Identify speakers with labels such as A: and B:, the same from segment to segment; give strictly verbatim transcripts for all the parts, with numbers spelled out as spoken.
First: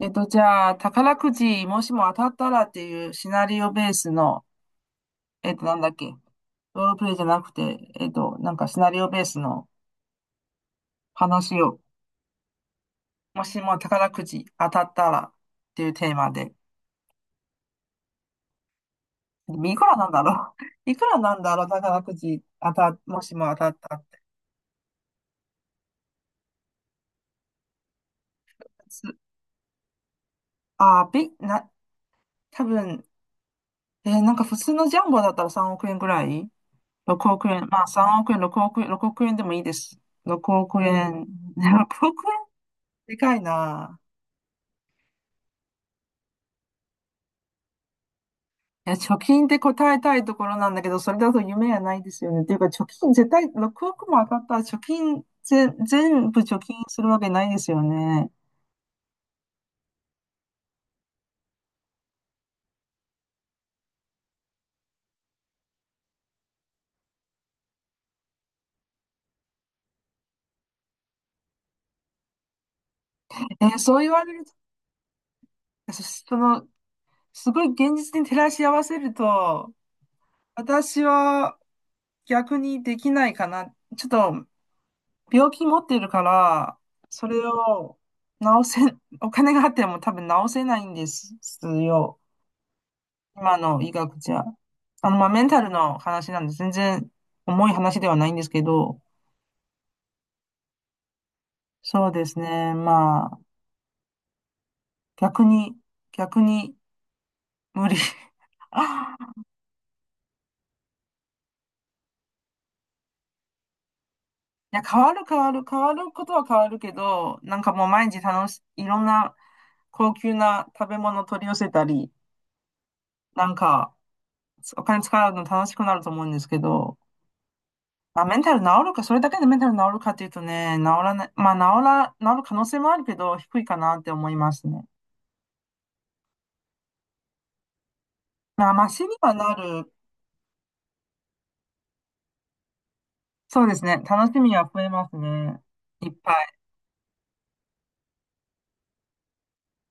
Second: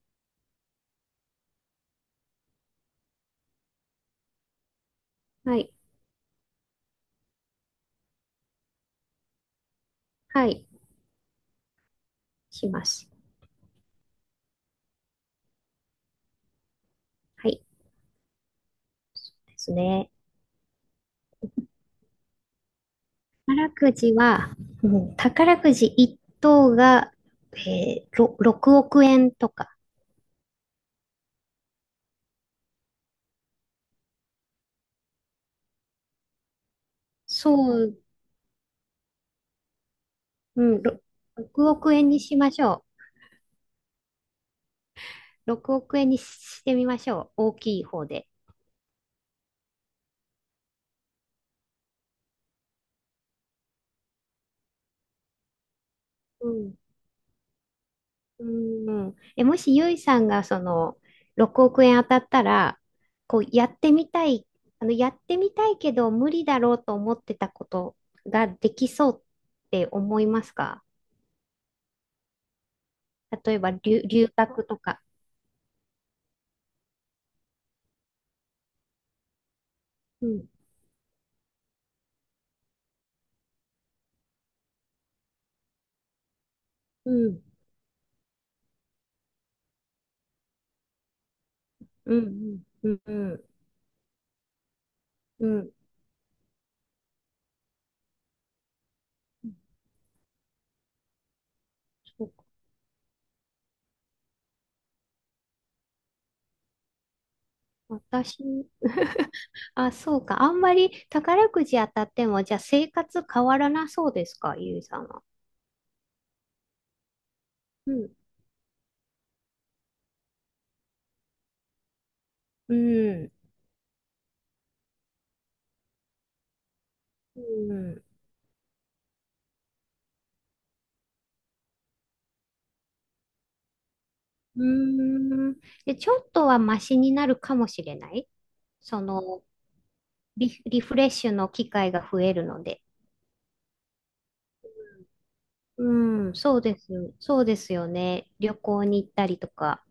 A: えっと、じゃあ、宝くじ、もしも当たったらっていうシナリオベースの、えっ
B: は
A: と、
B: い。
A: なんだっけ、ロールプレイじゃなくて、えっと、なんかシナリオベースの
B: はい。
A: 話を、
B: します。
A: もしも宝くじ当たったらっていうテーマで、
B: はい。です
A: いくらな
B: ね。
A: んだろう。 いくらなんだろう、宝くじ当た、もしも当た
B: 宝
A: っ
B: く
A: たっ
B: じ
A: て、
B: は、うん、宝くじ一等が、えー、ろろくおく
A: す
B: 円とか。
A: あー、び、な、多分、えーなんか普通のジャンボだったらさんおく円ぐらい、 ろく 億
B: そ
A: 円。まあ
B: う、
A: さんおく円、ろくおく円、ろくおく円でもいいです。6
B: う
A: 億
B: ん、ろ
A: 円。
B: ろくおく
A: 6
B: 円に
A: 億
B: し
A: 円、
B: ましょ
A: でかいな。
B: う。ろくおく円にしてみましょう。大きい方で。
A: いや、貯金って答えたいところなんだけど、それだと夢がないですよね。っていうか、貯金絶対、ろくおくも当たったら貯金、ぜ、全部
B: う
A: 貯
B: ん。
A: 金するわけないですよね。
B: うん。え、もしゆいさんがそのろくおく円当たったら、こうやってみたい、あの、やってみたいけど無理だろうと思ってたことができそうって思いますか？例え
A: え
B: ば
A: ーそう
B: 留、
A: 言わ
B: 留
A: れる
B: 学とか。
A: と、そその、すごい現実に照らし合わせると、
B: うん、
A: 私は逆にできないかな。ちょっと、病気持っているから、
B: う
A: それ
B: ん、
A: を治せ、お金があっても多分治せないんですよ。
B: うん、うん、うん、
A: 今の医学じゃ。あの、まあ、メ
B: う
A: ンタル
B: ん。
A: の話なんで、全然重い話ではないんですけど、
B: うん、
A: そう
B: そ
A: で
B: う
A: す
B: か。
A: ね。まあ、逆に、逆に無理。い
B: 私、あ、そうか。あんまり宝くじ当たっても、じゃあ生活変わらなそうですか、ゆ
A: や、
B: いさ
A: 変
B: ん
A: わ
B: は。
A: る変わる、変わることは変わるけど、なんかもう
B: う
A: 毎
B: ん、
A: 日楽し、いろんな高級な食べ物取り寄せたり、
B: うん、
A: なんか、お金使うの楽しくなると思うんですけど、
B: うん、
A: まあ、メンタル治るか、それだけでメンタル治るかっていうとね、治らない、まあ、治ら、治る可能性もあるけど、低いかなって思いま
B: うー
A: すね。
B: ん。で、ちょっとはマシになるかもしれない。
A: まあ、マ
B: そ
A: シには
B: の、
A: なる。
B: リ、リフレッシュの機会が増えるので。
A: そうですね。楽しみは増えますね。
B: う
A: いっぱ
B: ん、そ
A: い。
B: うです。そうですよね。旅行に行ったりとか。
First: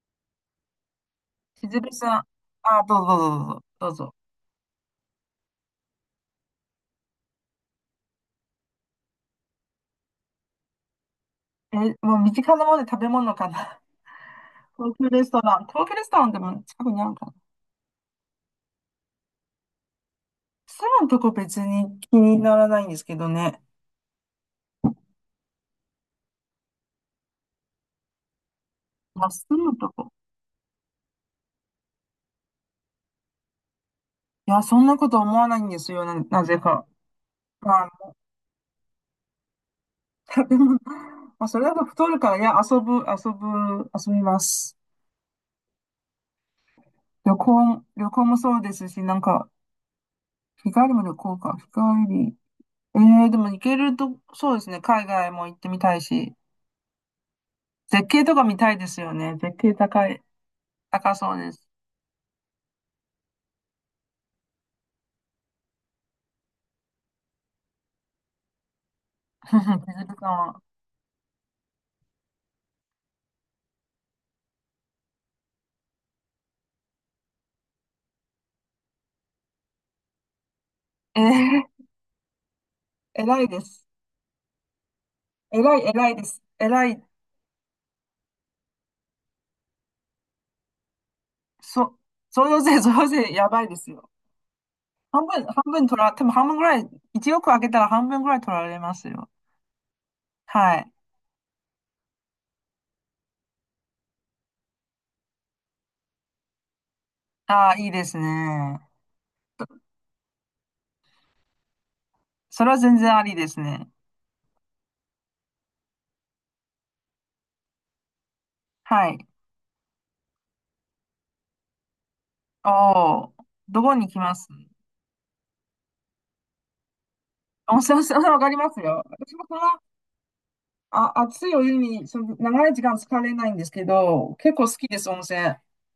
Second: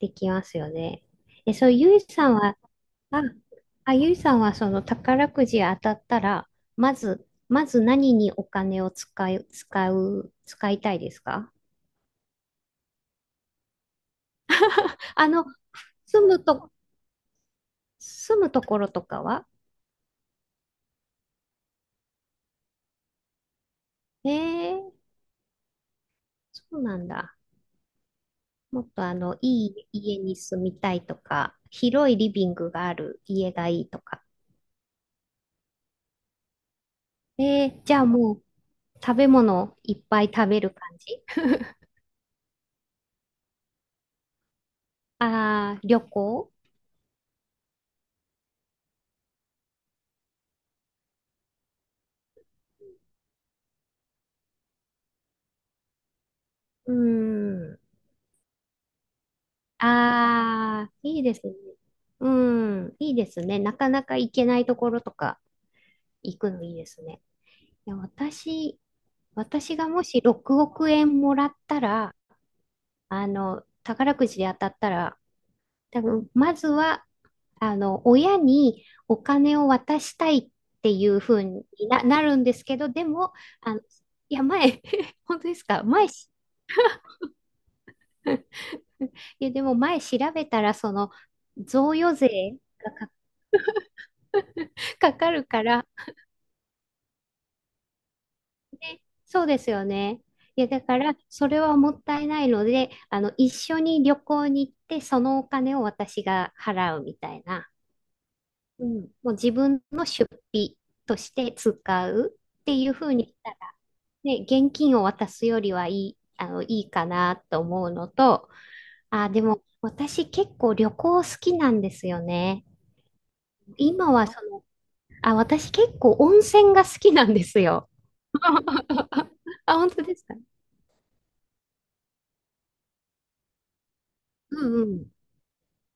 B: できますよね。え、そ
A: し
B: う、
A: ずる
B: ゆい
A: さん。
B: さんは、
A: あ、どうぞ
B: あ、
A: どうぞど
B: あ、
A: う
B: ゆ
A: ぞ。
B: いさんはその宝くじ当たったら、まず、まず何にお金を使い、使う、使いたいですか？
A: どうぞえ、もう身近なもので食べ物かな。高級レ
B: あ
A: スト
B: の、
A: ラン。高級レストラ
B: 住
A: ンで
B: む
A: も
B: と、
A: 近くにあるかな。
B: 住むところとかは？
A: 住むとこ別に気にならないんですけどね。
B: ええ、そうなんだ。もっとあ
A: まあ、
B: の、
A: 住
B: い
A: む
B: い
A: とこ。
B: 家に住みたいとか、広いリビングがある家がいいとか。
A: いや、そんなこと思わないんですよ。な、なぜか。
B: えー、
A: ま
B: じゃあ
A: あ、
B: もう、食べ物いっぱい食
A: 食べ
B: べる
A: 物。
B: 感じ？
A: まあ、それだと太るから、いや、遊ぶ、遊ぶ、遊びます。
B: ああー、旅行？
A: 旅行、旅行もそうですし、なんか、日帰りも旅行か。日帰り。ええでも行けると、そうですね。海外も行ってみたいし、
B: うーん。
A: 絶景とか見たいですよね。絶景高い、
B: ああ、
A: 高
B: いいで
A: そう
B: す
A: で
B: ね。
A: す。
B: うん、いいですね。なかなか行けないところとか行くのいいですね。いや、私、
A: 手
B: 私がも
A: 塚
B: し
A: さん
B: 6
A: は。
B: 億円もらったら、あの、宝くじで当たったら、多分、まずは、あの、親にお金を渡したいってい
A: え
B: うふうに
A: え
B: な、なるんですけど、でも、
A: 偉いで
B: あの、
A: す。
B: いや、前、本当です
A: 偉
B: か？
A: い、
B: 前
A: 偉いで
B: し、
A: す。偉い。
B: いや、でも前調べたら、その、贈
A: そ、
B: 与
A: そ
B: 税
A: よ税、そよ税、やばいですよ。
B: か
A: 半
B: かる
A: 分、半
B: か
A: 分
B: ら、
A: 取ら、でも半分ぐらい、いちおくあげたら半分ぐらい取られま
B: ね、
A: すよ。
B: そうですよね。いや、
A: は
B: だ
A: い。
B: から、それはもったいないので、あの、一緒に旅行に行って、そのお金を私が払うみたいな。
A: ああ、いいですね。
B: うん。もう自分の出費として使う
A: そ
B: っ
A: れ
B: て
A: は
B: いう
A: 全
B: ふう
A: 然あ
B: に
A: り
B: し
A: で
B: たら、
A: すね。
B: ね、現金を渡すよりはいい、あの、いいかなと思うのと、
A: はい。
B: あ、でも、私結構旅行好きなんですよね。
A: おお、どこに
B: 今
A: 来
B: は
A: ま
B: そ
A: す。
B: の、あ、私結構温泉が好きなんです
A: 温
B: よ。
A: 泉、温泉わかりますよ。私もその
B: あ、本当ですか？
A: あ、熱いお湯にその長い時間浸かれないんですけど、結構好
B: う
A: き
B: んう
A: です、
B: ん。
A: 温泉。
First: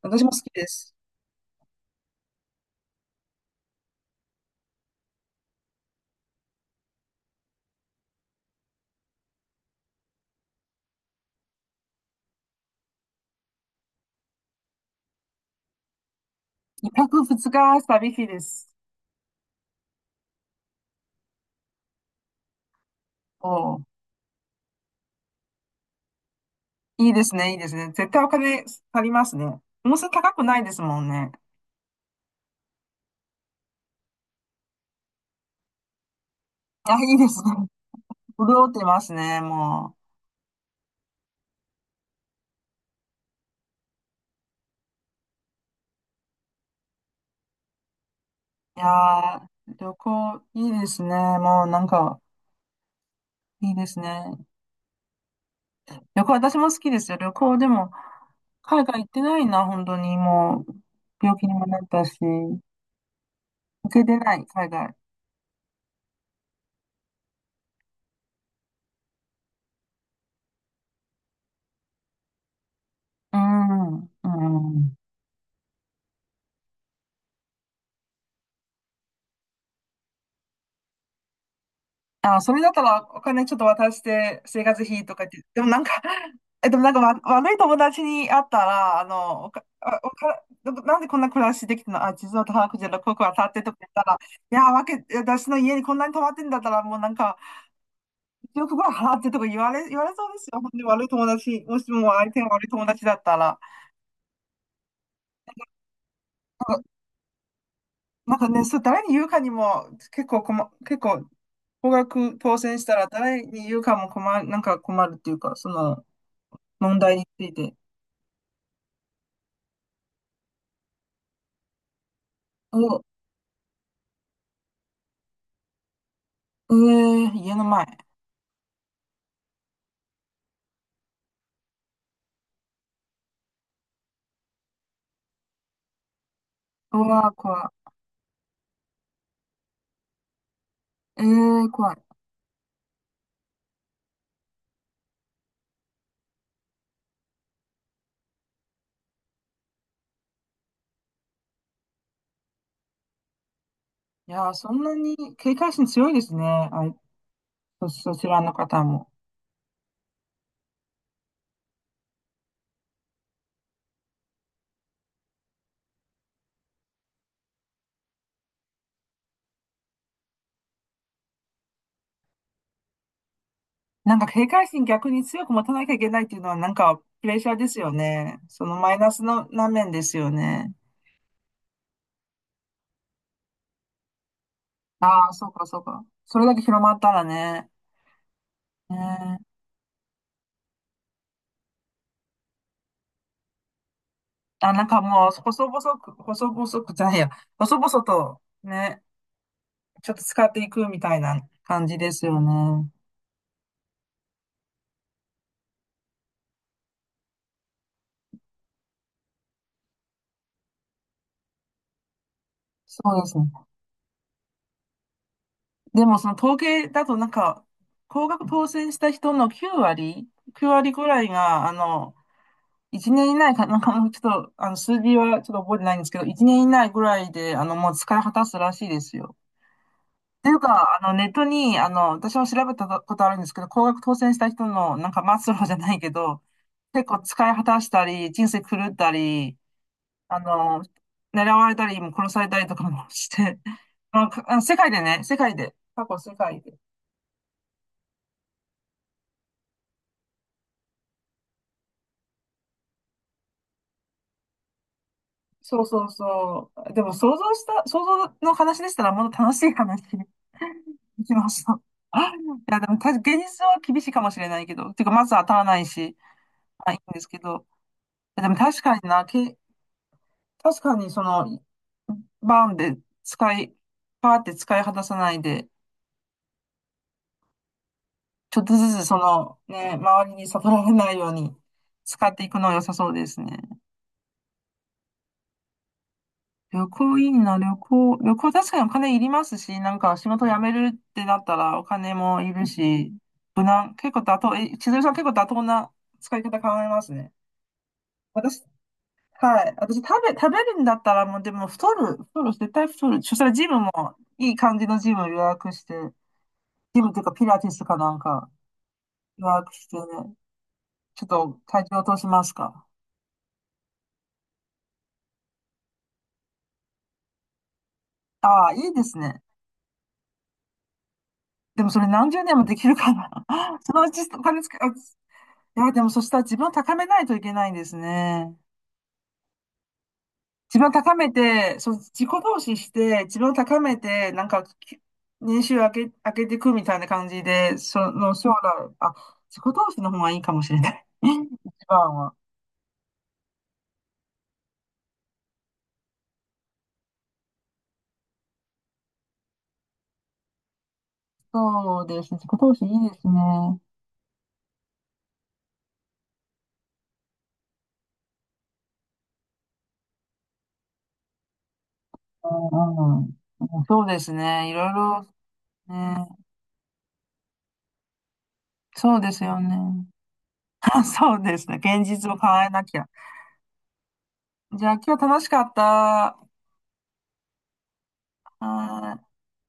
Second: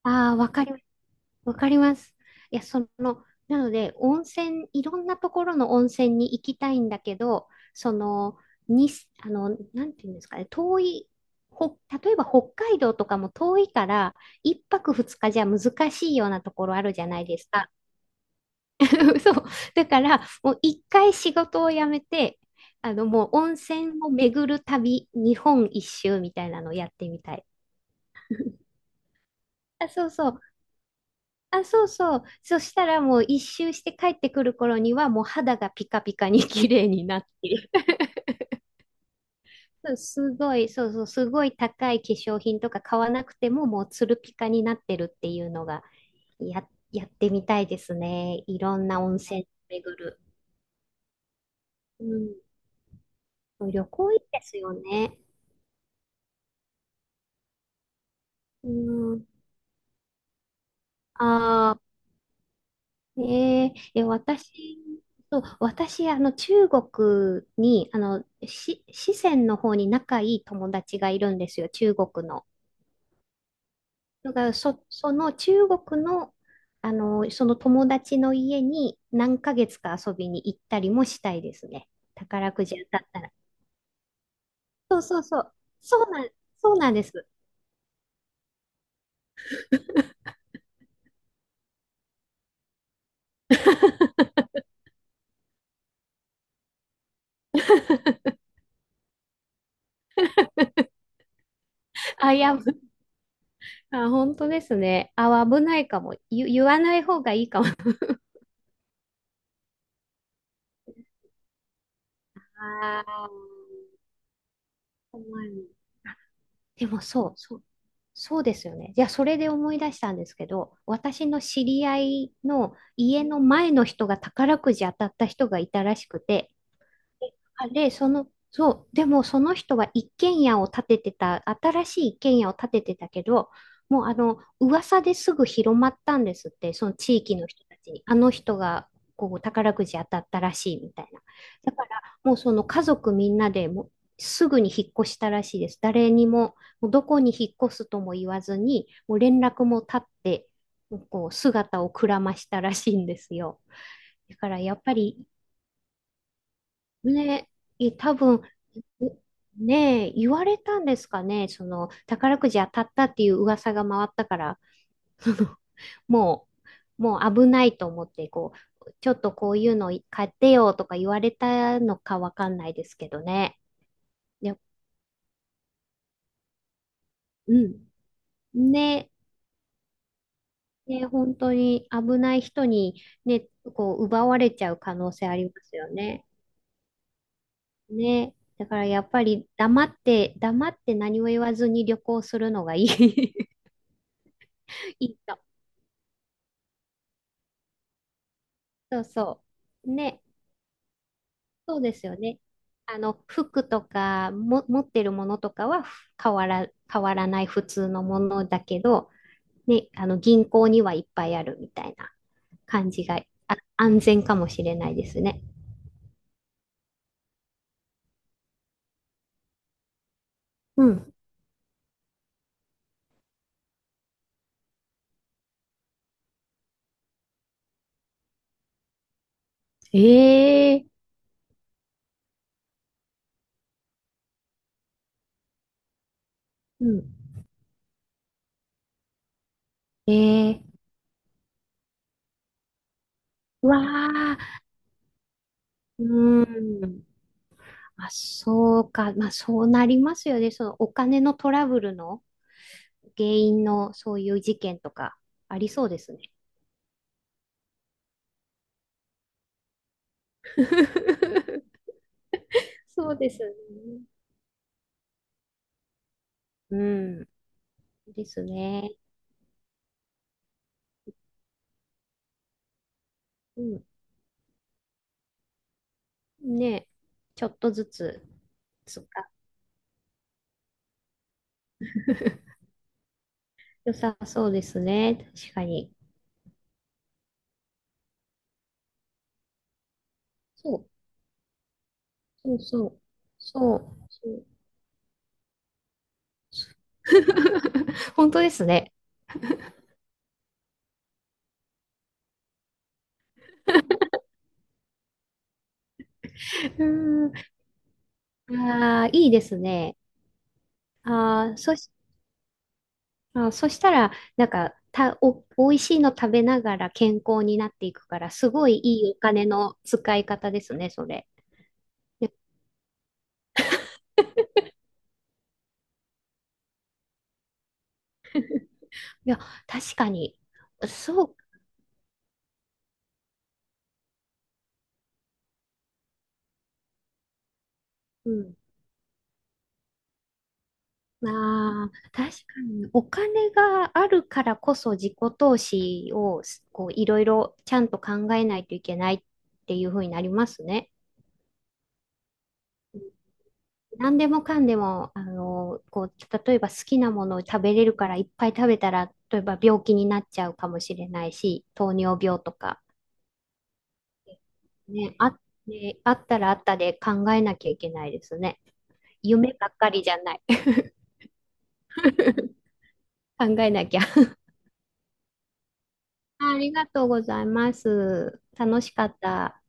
A: 私
B: あ
A: も
B: あ、
A: 好
B: わ
A: き
B: か
A: で
B: ります。
A: す。
B: わかります。いや、その、なので、温泉、いろんなところの温泉に行きたいんだけど、その、に、あの、なんていうんですかね、遠い、ほ、例えば北海道とかも遠いから、いっぱくふつかじゃ難しいようなところあ
A: 一
B: るじゃない
A: 泊二
B: ですか。
A: 日旅費です。
B: そう。だから、もういっかい仕事を辞めて、あの、もう温
A: おー、
B: 泉を巡る旅、日本一周みたいなのをやっ
A: い
B: て
A: い
B: み
A: です
B: たい。
A: ね、いいですね。絶対お金足りますね。
B: あ、
A: 温
B: そう
A: 泉
B: そ
A: 高
B: う。
A: くないですもんね。
B: あ、そうそう。そしたらもう一周して帰ってくる頃にはもう肌がピカピカに綺麗
A: あ、
B: に
A: いい
B: なっ
A: で
B: て
A: すね。
B: い る。
A: 潤ってますね、
B: そ
A: も
B: うすごい、そうそう、すごい高い化粧品とか買わなくてももうツルピカになってるっていうのがや、やってみたいですね。いろ
A: う。いや
B: んな温泉
A: ー、旅
B: 巡る。
A: 行いいですね。もうなん
B: う
A: か、
B: ん、
A: いい
B: 旅
A: です
B: 行いいで
A: ね。
B: すよね。
A: 旅行、私も好きですよ。旅行でも、
B: う
A: 海外行って
B: ん、
A: ないな、本当に。もう、病気にも
B: あ
A: なっ
B: あ。
A: たし、行
B: ええ
A: け
B: え、
A: てない、海
B: 私、
A: 外。
B: そう、私、あの、中国に、あの、し、四川の方に仲いい友達がいるんですよ、中国の。
A: うん、
B: だから、
A: う
B: そ、
A: ん。
B: その中国の、あの、その友達の家になんかげつか遊びに行ったりもしたいですね。
A: あ、
B: 宝
A: それ
B: く
A: だっ
B: じ
A: た
B: 当た
A: ら
B: った
A: お
B: ら。
A: 金ちょっと渡して生活
B: そう
A: 費と
B: そう
A: かっ
B: そ
A: て、
B: う。
A: でもなんか
B: そうなん、
A: え、
B: そ
A: で
B: う
A: も
B: な
A: なん
B: ん
A: か
B: で
A: わ
B: す。
A: 悪い友達に会ったら、あの、おか、あおか、なんでこんな暮らしできたのあ、実は高くじゃなく、ここは立ってとか言ったら、いや、わけ、私の家にこんなに泊まってんだったら、もうなんか、よくご飯払ってとか言われ、言われそうですよ。本当に悪い友達、もしも 相
B: あ、い
A: 手が
B: や、
A: 悪い友達だったら。
B: あ、本当ですね。あ、危ないかも。言、言わない方がいいかも。
A: なんかね、そう、誰に言うかにも結構困、結構、高額当選した
B: あ
A: ら
B: あ、
A: 誰に言うかも困る、なんか困るっ
B: 怖
A: ていうか、そ
B: い。
A: の
B: で
A: 問
B: も
A: 題に
B: そう、
A: つい
B: そう、
A: て。
B: そうですよね。じゃあ、それで思い出したんですけど、私の知り合いの
A: お、
B: 家の前の人が宝くじ当たった人がいたらしくて、
A: えー、家の
B: あ
A: 前。
B: で、その、そう、でもその人は一軒家を建ててた、新しい一軒家を建ててたけど、もうあの、噂ですぐ広まったんですって、その
A: う
B: 地
A: わー、
B: 域の人
A: 怖
B: たちに。あの人が、こう、宝くじ当たったらしいみたいな。
A: い。えー、
B: だか
A: 怖い。
B: ら、もうその家族みんなでもう、すぐに引っ越したらしいです。誰にも、もうどこに引っ越すとも言わずに、もう連絡も絶って、こう、姿をくらましたらしいんですよ。
A: い
B: だか
A: やー、
B: ら、
A: そ
B: やっ
A: ん
B: ぱ
A: なに
B: り、
A: 警戒心強いですね。あい、
B: ね、
A: そ、
B: え多
A: そちら
B: 分
A: の方も。
B: ねえ、言われたんですかね、その宝くじ当たったっていう噂が回ったから、そのもう、もう危ないと思って、こう、ちょっとこういうの買ってよとか言われたのかわかんないですけどね。
A: なんか警
B: で、
A: 戒心逆に強く持たなきゃいけないっていうのはなんかプレッシャ
B: う
A: ーです
B: ん。
A: よね。そのマイ
B: ね、
A: ナスのな面ですよね。
B: ね、本当に危ない人にね、こう奪われちゃう可能性
A: ああ、
B: あり
A: そ
B: ま
A: うか
B: す
A: そう
B: よ
A: か。
B: ね。
A: それだけ広まったらね。
B: ね。だから
A: ね
B: やっぱ
A: え。
B: り黙って、黙って何も言わずに旅行するのがいい。
A: あ、なんか
B: いい
A: もう
B: と。
A: 細々く、細々くじゃないや、細々と
B: そ
A: ね、
B: うそう。
A: ちょっ
B: ね。
A: と使っていくみたいな
B: そう
A: 感
B: で
A: じ
B: す
A: で
B: よ
A: す
B: ね。
A: よね。
B: あの、服とかも、持ってるものとかは変わら、変わらない普通のものだけど、ね、あの、銀行にはいっぱいあるみたいな感
A: そ
B: じ
A: う
B: が、
A: ですね。
B: あ、安全かもしれないですね。
A: でもその統計だとなんか、高額当選した人のきゅう割、きゅう
B: う
A: 割ぐ
B: ん。
A: らいが、あの、一年以内か、なんかもうちょっと、あの、数字はちょっと覚えてないんですけど、一年以内ぐらいで、あの、もう使い果たすらしいですよ。っていう
B: ええ、
A: か、あの、ネットに、あの、私も調べたことあるんですけど、高額当選した人の、なんか末路じゃないけど、
B: うん。
A: 結構使い果たしたり、人生狂ったり、
B: え
A: あの、
B: え、
A: 狙われたり、も殺されたりとかもして、
B: わ
A: まあ、かあ
B: あ、
A: の世界でね、世界で、過去世
B: う
A: 界で
B: ん。あ、そうか。まあ、そうなりますよね。そのお金のトラブルの原因のそういう事件とかあり
A: そ
B: そ
A: う
B: うで
A: そう
B: すね。
A: そう。でも想像した、想像の話でしたらもっと楽しい話 できました。あいや、でも
B: そう
A: 確
B: で
A: か現
B: す
A: 実は厳
B: ね。
A: しいかもしれないけど、てかまず当たらないし、
B: う
A: まあいいんで
B: ん。
A: すけど、
B: で
A: い
B: す
A: やでも確
B: ね。
A: かにな、け、確かにその、バーンで使
B: う
A: い、
B: ん。
A: パーって使い果たさないで、
B: ね。ちょっとずつ、
A: ちょっとず
B: そ
A: つ
B: っ
A: そ
B: か。
A: の、ね、周りに悟られないように使っていくのは良さそうですね。
B: 良さそうですね。確かに。
A: 旅行いいな、旅行。旅行確かにお金いりますし、なんか仕事辞め
B: そう。
A: るってなったらお金もい
B: そう
A: る
B: そう。
A: し、無
B: そ
A: 難。
B: う。
A: 結構
B: そ
A: 妥
B: う
A: 当、え、千鶴さん結構妥当な使い方考
B: そう
A: えますね。
B: 本当で
A: 私、
B: すね。
A: はい。私食べ、食べるんだったらもうでも太る、太る、絶対太る。そしたらジムも いい感じのジムを予約して、
B: う
A: ジムっていう
B: ー
A: かピ
B: ん。
A: ラティスかなんか
B: あーいいで
A: 予
B: す
A: 約し
B: ね。
A: てね、ちょっ
B: あー
A: と
B: そ
A: 体
B: し、
A: 重落としますか。
B: あー、そしたら、なんか、た、お、美味しいの食べながら健康になっていくから、す
A: あ
B: ご
A: あ、い
B: い
A: いで
B: いい
A: す
B: お
A: ね。
B: 金の使い方ですね、それ。
A: でもそれ
B: い
A: 何
B: や、
A: 十年もできるかな。そのうちお金つけ、あいや、でもそしたら自分を高めないといけないんですね。
B: いや確かに。
A: 自分を高め
B: そ
A: て、そう、自己投資して、自分を高めて、なんか、き年収上げ、上げていくみたいな感じで、そ
B: う、
A: の、
B: う
A: 将
B: ん。
A: 来、あ、自己投資の方がいいかもしれない。一
B: ああ、
A: 番
B: 確
A: は。
B: かに、お金があるからこそ自己投資をすこういろいろちゃんと考えないといけないっていう風になりますね。
A: そうですね。自己投資いいですね。
B: 何でもかんでも、あの、こう、例えば好きなものを食べれるからいっぱい食べたら、例えば病気になっちゃうかもしれないし、糖尿病と
A: う
B: か、
A: んうん。そうですね。いろい
B: ね、
A: ろ、
B: あ、ね、あっ
A: ね。
B: たらあったで考えなきゃいけないですね。
A: そうです
B: 夢
A: よ
B: ばっかり
A: ね。
B: じゃない。
A: そうですね。現実を 変えなきゃ。
B: 考えなきゃ。
A: じゃあ今日楽しかった。は
B: ありがとうございます。
A: ー
B: 楽しかっ
A: い
B: た。